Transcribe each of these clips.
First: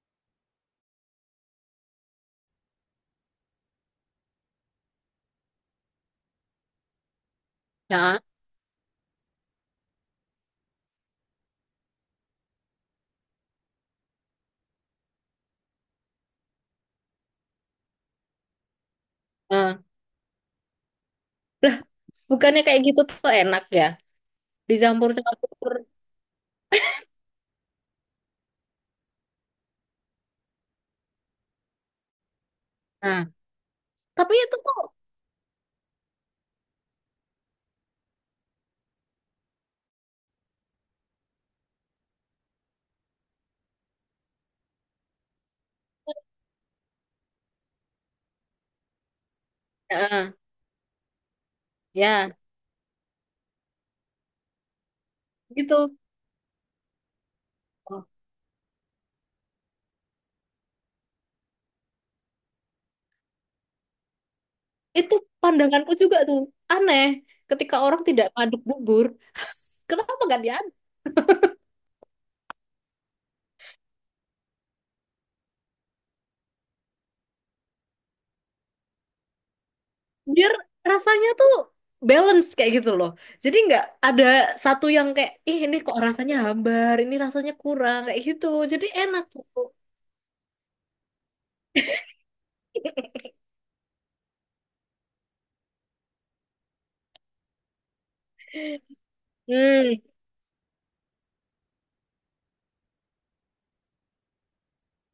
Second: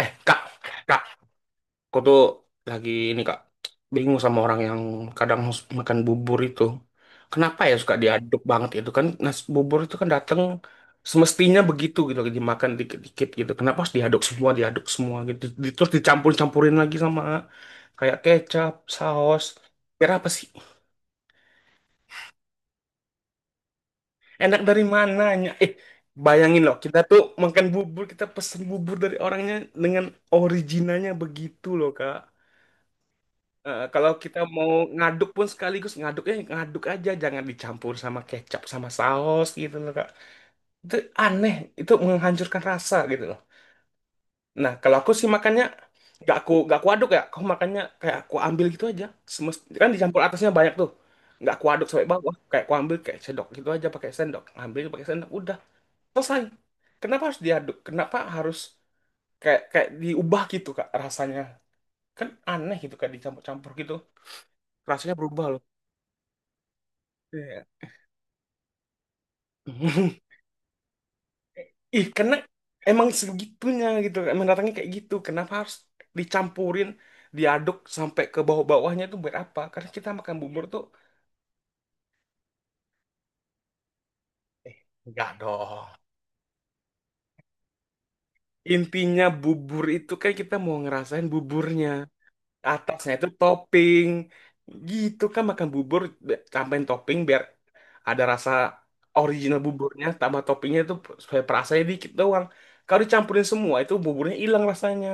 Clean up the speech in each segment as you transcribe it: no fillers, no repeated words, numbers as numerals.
Eh, Kak, Kak, aku tuh lagi ini, Kak, bingung sama orang yang kadang makan bubur itu. Kenapa ya suka Nah, diaduk banget itu kan nasi bubur itu kan datang semestinya begitu gitu lagi dimakan dikit-dikit gitu. Kenapa harus diaduk semua gitu. Terus dicampur-campurin lagi sama kayak kecap, saus. eh. Kira apa sih? Lah, bukannya kayak gitu tuh enak ya? Enak dari mananya? Dicampur-campur. Bayangin loh, kita tuh makan bubur, kita pesen bubur dari orangnya dengan originalnya begitu loh, Kak. Nah, Eh, kalau tapi kita itu mau ngaduk pun sekaligus ngaduknya ngaduk aja, jangan dicampur sama kecap sama saus gitu loh Kak. Itu aneh, itu menghancurkan rasa gitu loh. Nah, kalau aku sih makannya gak aku aduk ya, aku makannya kayak aku ambil gitu aja. Semest kan dicampur eh, atasnya banyak tuh. Nggak aku aduk sampai ya bawah, kayak aku ambil kayak sendok gitu aja pakai sendok, ambil pakai sendok udah gitu. selesai. Kenapa harus diaduk? Oh, Kenapa harus kayak kayak diubah gitu Kak rasanya? Kan aneh gitu kak dicampur-campur gitu. Rasanya itu berubah loh. pandanganku juga tuh aneh Iya. ketika orang tidak ngaduk bubur. Kenapa gak diaduk? Ih, karena emang segitunya gitu, emang datangnya kayak gitu. Kenapa harus dicampurin, diaduk sampai ke bawah-bawahnya itu buat apa? Karena kita makan Biar bubur tuh, rasanya tuh balance kayak gitu loh. Jadi nggak ada eh, satu yang enggak kayak ih ini dong. kok rasanya hambar, ini rasanya kurang kayak gitu. Jadi enak Intinya tuh. bubur itu kan kita mau ngerasain buburnya. Atasnya itu topping. Gitu kan makan bubur, tambahin topping biar ada rasa original Hmm. buburnya, tambah toppingnya itu supaya perasanya dikit doang. Kalau dicampurin semua itu buburnya hilang rasanya.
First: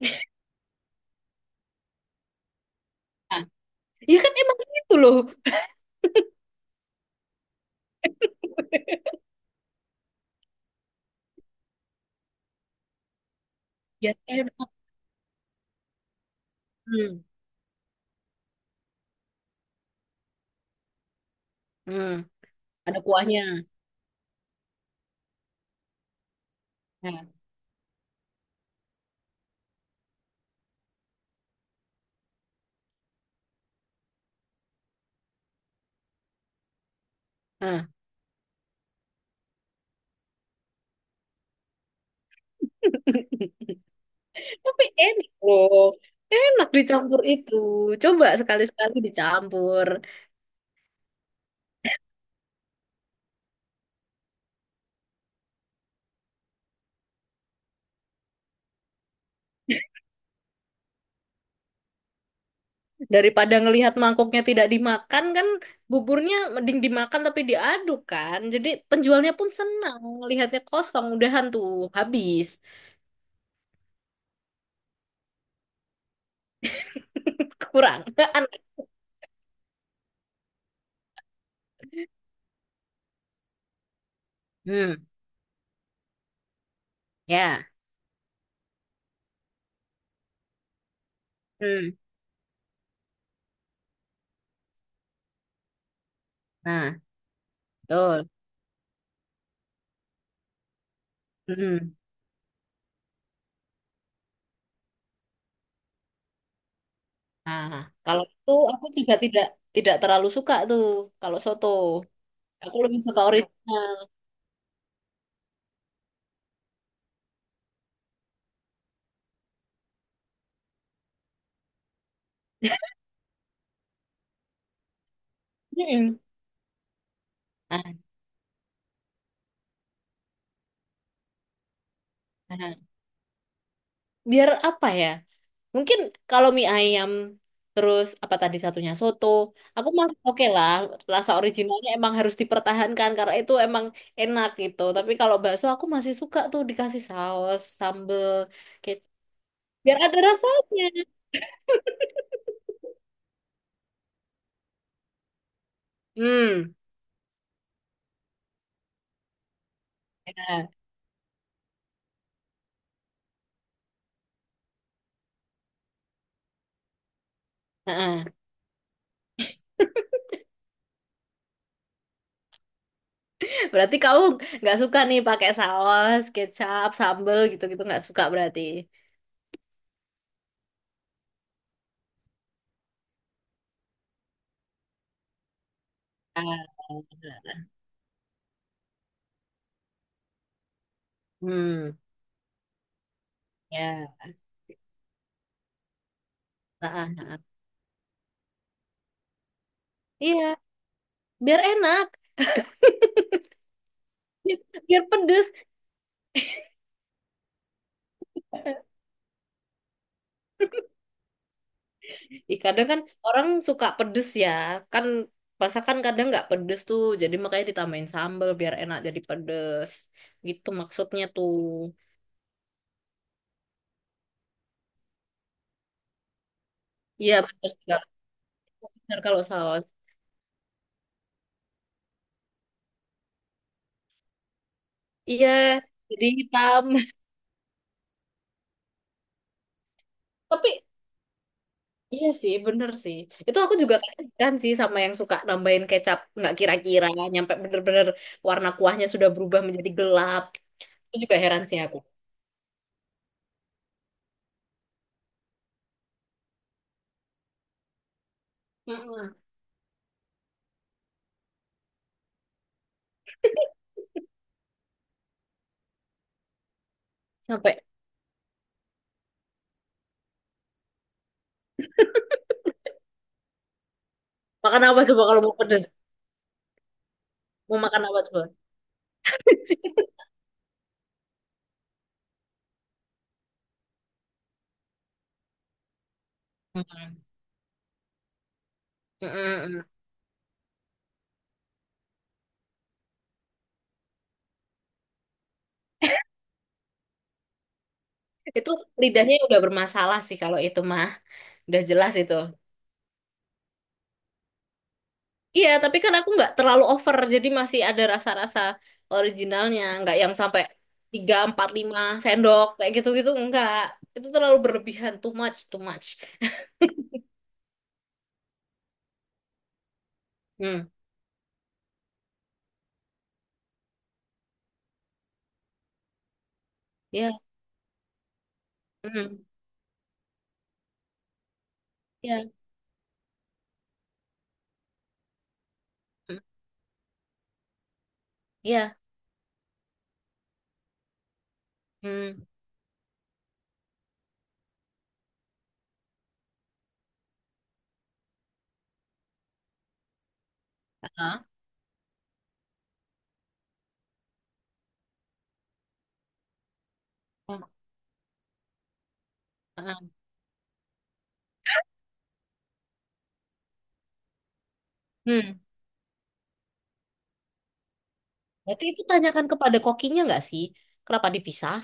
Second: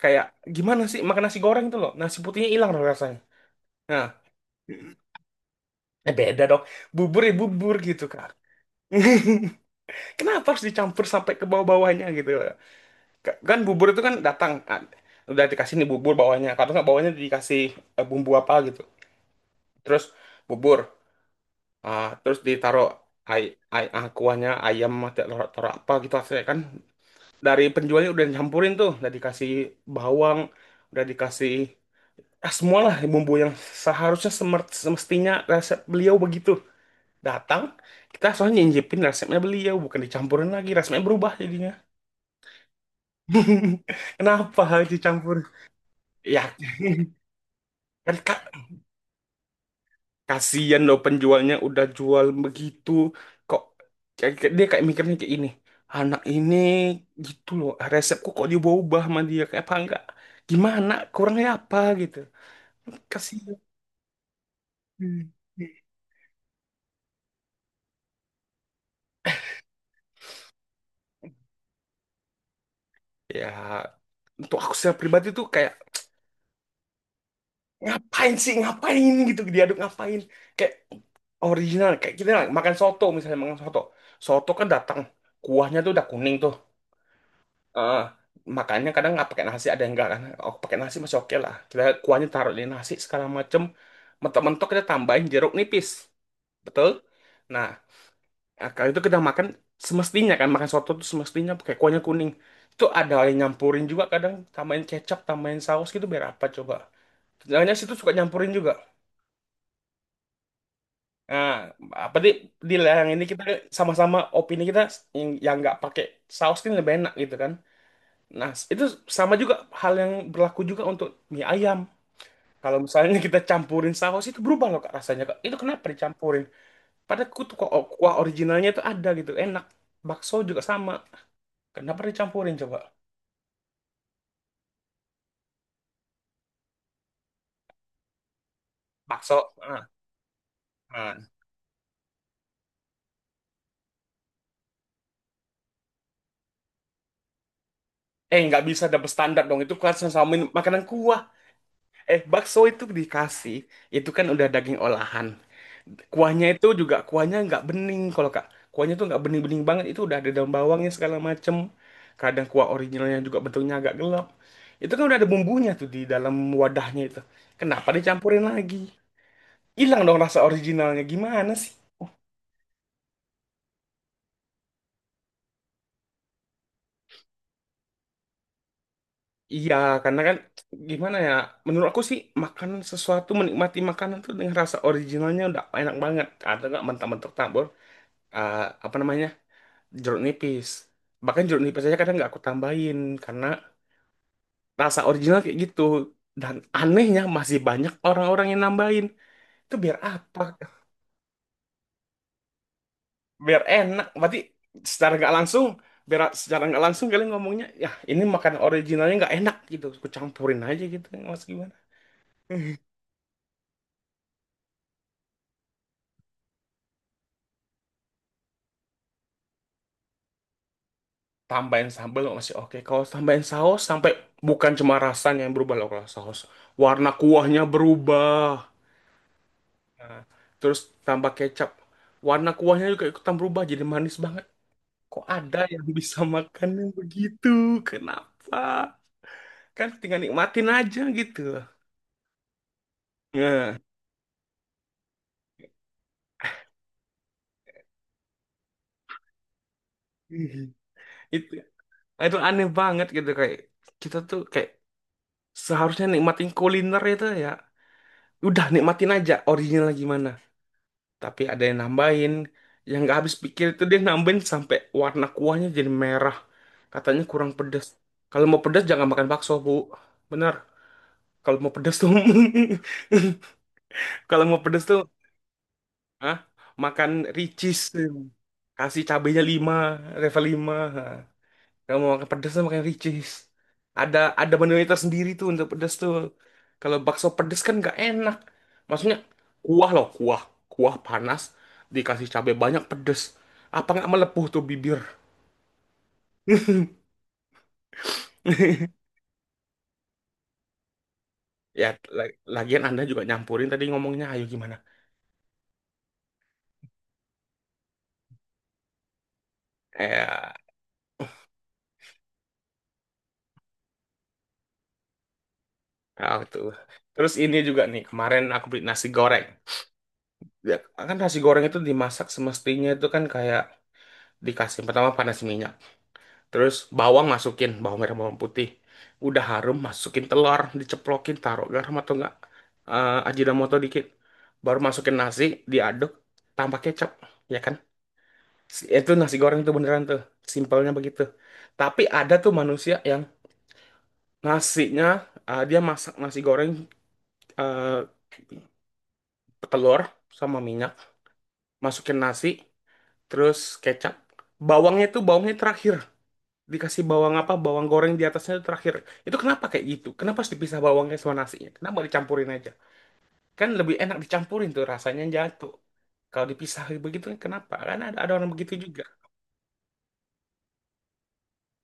Kayak gimana sih makan nasi goreng itu loh. Nasi putihnya hilang loh rasanya. Nah, Nah, ya kan emang gitu loh. eh beda dong. Bubur ya bubur gitu kan. Kenapa harus dicampur sampai ke bawah-bawahnya gitu? Kan bubur itu kan Ya datang enak. kan. Udah dikasih nih bubur bawahnya. Kalau nggak bawahnya Hmm. dikasih bumbu apa gitu. Terus bubur. Ah, Hmm. terus ditaruh Ada ay kuahnya. ay ah, kuahnya ayam atau taruh, taruh apa gitu. Akhirnya kan Nah, dari penjualnya udah nyampurin tuh, udah dikasih bawang, udah dikasih semualah bumbu yang seharusnya semestinya resep beliau begitu. Datang, nah. kita soalnya nyicipin resepnya beliau, bukan dicampurin lagi. Resepnya berubah jadinya. Kenapa Tapi harus enak dicampur? loh. Ya, Enak dicampur itu. kan Coba kak, sekali-sekali dicampur. kasihan loh penjualnya udah jual begitu. Kok dia kayak mikirnya kayak ini. Anak ini gitu loh, resepku kok diubah sama dia. Kayak apa enggak? Gimana? Kurangnya apa gitu. Kasihan. Daripada ngelihat mangkoknya tidak dimakan Hmm. kan buburnya mending dimakan tapi diaduk kan. Jadi penjualnya pun senang ngelihatnya kosong udahan tuh habis. Ya, untuk aku secara pribadi tuh kayak Kurang. ngapain sih, ngapain gitu diaduk, ngapain kayak original kayak kita lah makan soto, misalnya makan soto soto kan datang Hmm, kuahnya tuh udah kuning tuh. ya. Eh, makannya kadang nggak pakai nasi, ada yang enggak kan, oh pakai nasi masih oke lah, kita Hmm. kuahnya taruh di nasi segala macem, mentok-mentok kita tambahin jeruk nipis, betul, Nah, nah betul. eh, kalau itu kita makan semestinya kan makan soto tuh semestinya pakai Hmm. kuahnya kuning. Itu ada yang nyampurin juga, kadang tambahin kecap, tambahin saus gitu biar apa coba, Nah, jangan-jangan situ suka kalau itu nyampurin juga. aku juga tidak tidak terlalu suka tuh kalau soto. Nah, apa di Aku lebih yang suka ini kita original. sama-sama opini kita yang nggak pakai saus kan lebih enak gitu kan. Nah, itu sama juga hal yang berlaku juga untuk mie ayam. Kalau misalnya kita campurin saus itu berubah loh Kak, rasanya Kak. Itu kenapa Hmm. dicampurin? Padahal kutu kok Ah, kuah originalnya itu ada gitu, enak. Bakso juga sama. Kenapa dicampurin coba? ah. Biar apa ya? Mungkin kalau mie ayam terus apa tadi satunya soto, Bakso. Ah, aku masih oke lah. ah. Rasa originalnya emang harus dipertahankan karena itu emang enak gitu. Tapi kalau bakso aku masih suka tuh dikasih saus, sambel, Eh, nggak bisa kecap. double standar dong. Itu kan Biar ada sama makanan rasanya. kuah. Eh, bakso itu dikasih. Itu kan udah daging olahan. Kuahnya itu Hmm. juga kuahnya nggak bening kalau Kak. Kuahnya tuh nggak bening-bening banget. Itu udah ada daun Ya. bawangnya segala macem. Kadang kuah originalnya juga bentuknya agak gelap. Itu kan udah ada bumbunya tuh di dalam wadahnya itu. Kenapa Heeh. dicampurin lagi? Hilang dong rasa originalnya. Gimana sih? Berarti kamu nggak suka nih pakai saus, kecap, sambel gitu-gitu nggak suka berarti. Iya, karena kan gimana ya? Menurut aku sih makanan sesuatu menikmati makanan tuh dengan rasa originalnya udah enak banget. Atau Ah, nggak mentah-mentah tabur apa namanya jeruk nipis. Bahkan jeruk nipis hmm. aja kadang nggak aku tambahin karena Ya. rasa original kayak gitu dan Ah, ah, anehnya ah. masih banyak orang-orang yang nambahin itu biar apa, Iya, biar enak. biar enak berarti Biar secara nggak pedes. langsung, biar secara nggak langsung kalian ngomongnya ya ini makan originalnya nggak enak gitu, kucampurin aja gitu mas gimana. Ih, kadang kan orang suka pedes ya kan masakan kadang nggak pedes tuh jadi makanya ditambahin sambal biar enak jadi pedes gitu maksudnya tuh. Tambahin sambal masih oke, kalau tambahin saus sampai bukan cuma rasanya yang berubah loh kalau saus, warna Iya kuahnya bener sih, berubah. kalau bener kalau saus. Nah, terus tambah kecap, warna kuahnya juga ikutan berubah jadi manis banget. Kok Iya, ada yang bisa jadi makan hitam. yang begitu? Kenapa? Kan tinggal nikmatin Tapi aja gitu. iya sih bener sih itu aku Nah, juga kan sih sama yang suka nambahin kecap nggak kira-kira nyampe bener-bener warna kuahnya sudah berubah menjadi gelap itu juga itu heran sih aku. itu aneh banget gitu kayak kita tuh kayak seharusnya nikmatin kuliner itu ya. Udah nikmatin aja Mm-mm. original gimana. Tapi ada yang nambahin yang nggak habis pikir itu, dia nambahin sampai warna kuahnya jadi merah. Katanya kurang Sampai pedas. Kalau mau pedas jangan makan bakso, Bu. Benar. Kalau mau pedas tuh kalau mau makan pedas tuh. apa coba kalau mau pedes, Hah? Makan mau ricis. makan apa coba. Kasih cabenya lima, level 5 kalau mau makan pedes makan ricis. Ada menunya tersendiri tuh untuk pedes tuh. Kalau Mm. bakso pedes kan nggak enak. Maksudnya Mm-mm. kuah loh, kuah. Kuah panas dikasih cabai banyak pedes. Apa nggak melepuh tuh bibir? Itu lidahnya ya udah bermasalah sih kalau itu mah. Udah Ya, jelas itu. lagian Anda juga nyampurin tadi ngomongnya, ayo gimana? Iya, tapi kan aku nggak terlalu over. Jadi masih ada rasa-rasa originalnya. Nggak yang Eh, sampai 3 4 5 sendok. Kayak gitu-gitu. Nggak. Itu terlalu berlebihan. Too much, too much. ah, tuh. Terus ini juga nih, kemarin aku beli nasi goreng. Ya Hmm. kan nasi goreng itu dimasak semestinya itu kan kayak dikasih pertama panas minyak, terus bawang, Ya. masukin bawang merah bawang putih, Hmm. udah harum masukin telur diceplokin, taruh garam atau enggak Iya. Ajinomoto dikit, baru masukin nasi, diaduk, Hmm. tambah kecap, ya kan. Iya. Itu nasi goreng itu beneran tuh simpelnya begitu, tapi ada Hmm. tuh manusia yang nasinya dia masak nasi goreng, eh, telur sama minyak, Ah. masukin nasi, terus kecap. Bawangnya tuh bawangnya terakhir. Dikasih bawang apa? Ah. Bawang goreng di atasnya itu terakhir. Itu kenapa kayak gitu? Ah. Kenapa harus dipisah bawangnya sama nasinya? Kenapa dicampurin aja? Kan lebih enak dicampurin tuh rasanya Hmm. jatuh. Kalau dipisah begitu kenapa? Kan ada orang begitu Berarti juga. itu tanyakan kepada kokinya nggak sih? Kenapa dipisah?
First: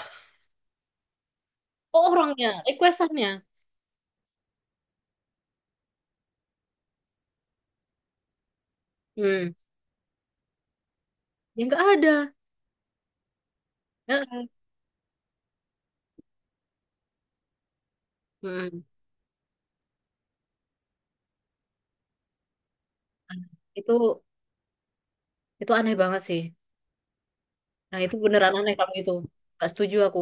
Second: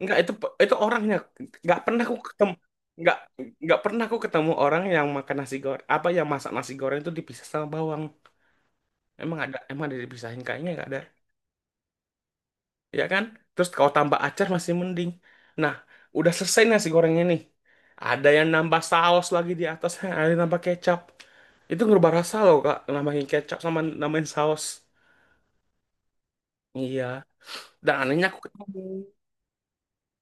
Enggak, itu orangnya nggak pernah Oh, aku ketemu, orangnya. nggak Requestannya. nggak pernah aku ketemu orang yang makan nasi goreng apa yang masak nasi goreng itu dipisah sama bawang. Emang Hmm. ada emang ada dipisahin kayaknya nggak ada. Ya nggak ada. Ya kan? Terus kalau tambah Nah, acar masih mending. Nah, udah selesai nasi gorengnya nih. Ada yang nambah mm-mm. saus lagi di atasnya, ada yang nambah kecap. Itu ngerubah rasa loh, Kak, nambahin kecap sama Itu nambahin saus. itu aneh banget sih. Iya. Dan Nah, itu anehnya aku beneran ketemu. aneh kalau itu. Gak setuju aku.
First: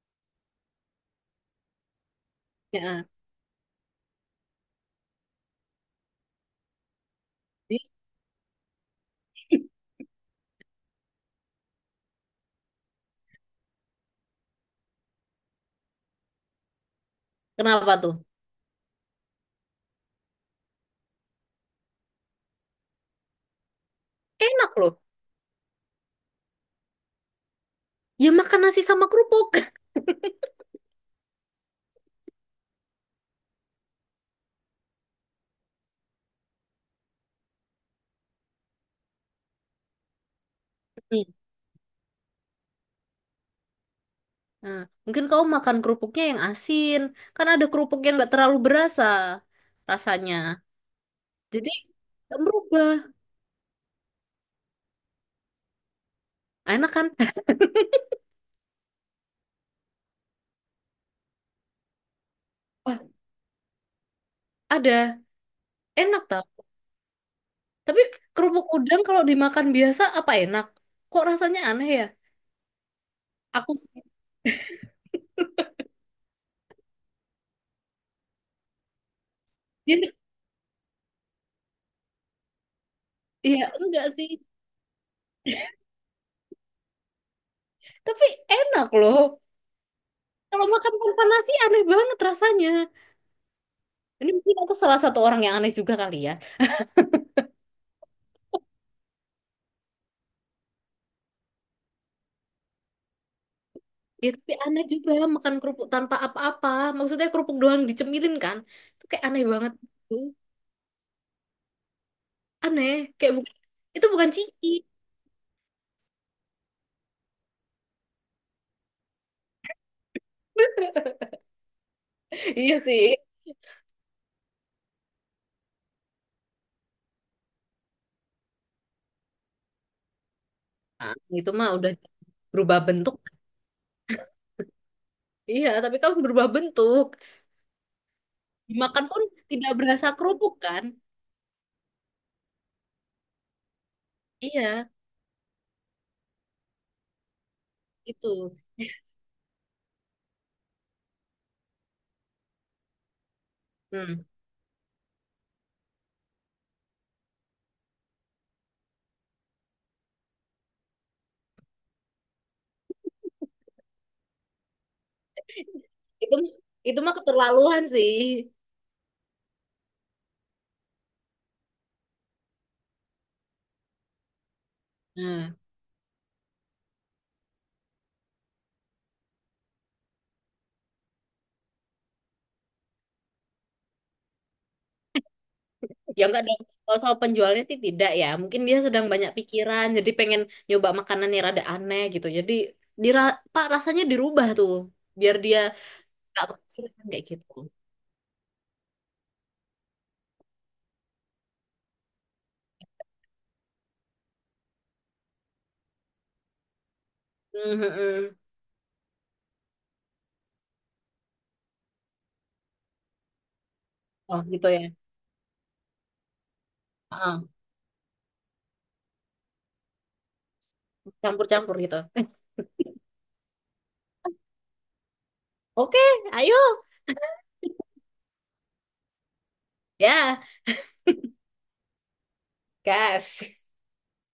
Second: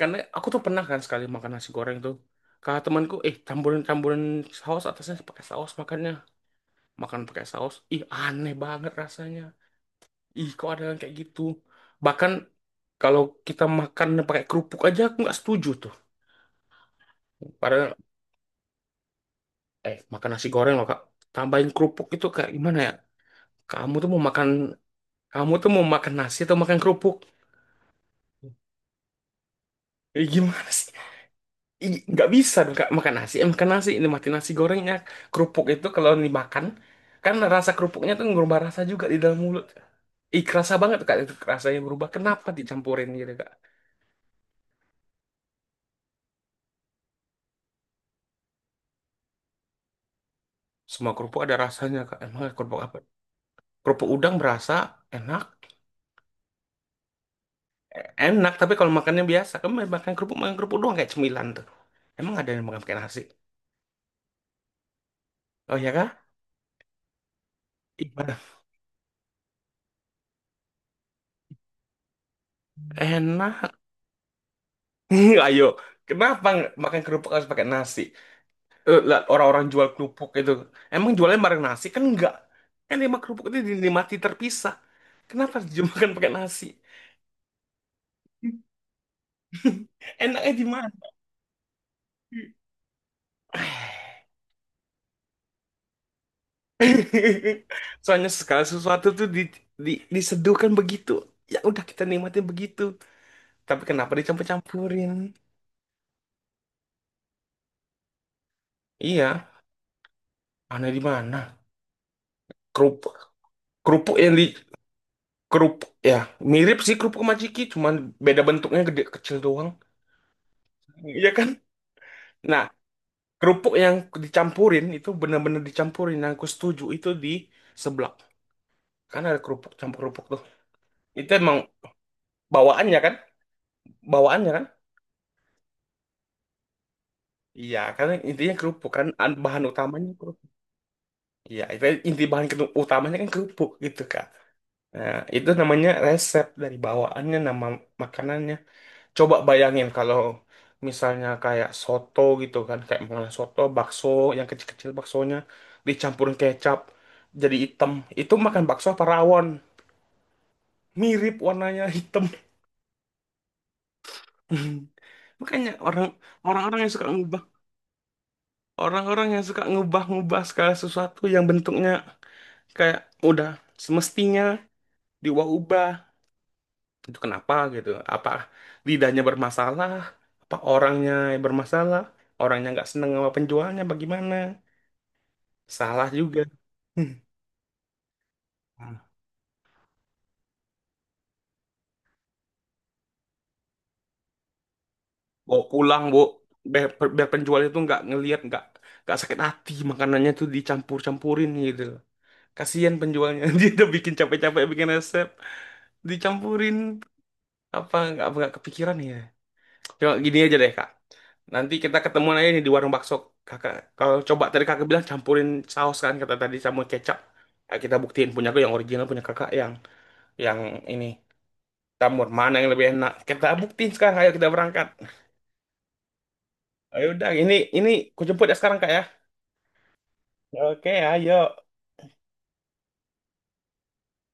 Karena aku tuh pernah kan sekali makan nasi goreng tuh. Kata Ya, eh. temanku, eh campurin-campurin saus atasnya pakai saus makannya. Makan pakai saus. Ih, Ih, aneh banget rasanya. Ih, kok ada yang kayak gitu. Bahkan kalau kita makan pakai kerupuk aja aku nggak setuju tuh. kenapa Padahal, tuh? Makan nasi goreng loh, Kak. Tambahin kerupuk itu kayak gimana ya? Kamu tuh mau makan, Enak loh. Kamu tuh mau makan nasi atau makan kerupuk? Ya makan nasi sama kerupuk. Eh, gimana sih? Ih, nggak bisa dong, Kak. Makan nasi. Nikmatin nasi gorengnya. Kerupuk itu kalau dimakan, kan rasa kerupuknya tuh ngerubah rasa juga di dalam mulut. Ih, kerasa banget, Kak. Itu Hmm. rasanya berubah. Kenapa dicampurin gitu, Kak? Nah, mungkin kau makan kerupuknya yang asin. Kan ada kerupuk yang gak terlalu berasa rasanya. Semua kerupuk ada Jadi rasanya, Kak. gak Emang kerupuk berubah. apa? Kerupuk udang berasa enak. Enak kan? Enak, tapi kalau makannya biasa, kamu makan kerupuk doang kayak cemilan tuh. Emang ada yang makan pakai Wah, nasi? ada. Oh ya kah? Enak tau. Tapi Ibadah. kerupuk udang kalau dimakan biasa apa enak? Kok rasanya aneh ya? Aku Enak. sih. Ayo, kenapa nggak makan kerupuk harus pakai nasi? Eh, lah, orang-orang jual Dia- kerupuk itu, emang jualnya bareng nasi kan enggak? Kan lima kerupuk itu Iya, enggak dinikmati sih. terpisah. Kenapa harus dimakan pakai nasi? Tapi enak loh. Enaknya di Kalau mana? makan tanpa nasi aneh banget rasanya. Ini mungkin aku salah satu orang yang aneh juga kali ya. Soalnya segala sesuatu tuh diseduhkan begitu. Ya udah kita nikmatin begitu. Tapi kenapa Ya tapi aneh dicampur-campurin? juga makan kerupuk tanpa apa-apa. Maksudnya kerupuk doang dicemilin kan. Itu kayak aneh Iya, banget gitu. aneh di mana? Aneh. Kerupuk, Kayak bukan, itu kerupuk bukan yang di ciki. Kerupuk ya, mirip sih kerupuk majiki, cuman beda bentuknya gede kecil doang. Iya kan? Nah, Iya sih. kerupuk yang dicampurin itu benar-benar dicampurin. Yang aku setuju itu di seblak. Kan ada kerupuk campur kerupuk tuh. Nah, Itu itu emang mah udah berubah bawaannya kan? bentuk. Bawaannya kan? Iya, tapi kamu berubah bentuk. Iya, karena intinya kerupuk Dimakan kan pun bahan tidak berasa utamanya kerupuk. kerupuk kan. Iya, itu inti bahan utamanya kan kerupuk gitu, Kak. Iya, Nah, itu namanya resep dari bawaannya, nama itu. makanannya. Coba bayangin kalau misalnya kayak soto gitu kan, kayak makanan soto, bakso, Hmm. yang kecil-kecil baksonya, dicampurin kecap, jadi hitam. Itu makan bakso apa rawon? Mirip warnanya hitam. Makanya Itu orang-orang yang itu suka mah ngubah, keterlaluan sih. orang-orang yang suka ngubah-ngubah segala sesuatu yang bentuknya kayak udah semestinya Nah. diubah-ubah. Itu kenapa gitu, apa lidahnya bermasalah, apa orangnya yang bermasalah, orangnya nggak seneng sama penjualnya bagaimana, salah Ya juga. enggak dong. Kalau Hmm. soal penjualnya sih tidak ya. Mungkin dia sedang banyak pikiran, jadi pengen nyoba makanan yang rada aneh gitu. Jadi dira Pak rasanya dirubah tuh, biar dia Bawa pulang bu, nggak biar, kepikiran kayak biar gitu. penjual itu nggak ngelihat nggak sakit hati makanannya tuh dicampur-campurin gitu loh, kasihan penjualnya. Dia udah bikin capek-capek bikin resep dicampurin, Hmm, hmm, apa hmm. nggak kepikiran ya. Coba gini aja deh kak. Nanti kita ketemuan aja nih di warung bakso kakak. Kalau Oh coba tadi gitu ya. kakak bilang campurin saus kan kata tadi sama kecap. Ah, Nah, kita buktiin, punya aku yang original, punya kakak yang ini, campur-campur gitu. jamur mana yang lebih enak. Kita buktiin sekarang. Ayo kita berangkat. Oke, ayo Ayo udah ini ku jemput ya sekarang kak ya. ya, Oke ayo. gas.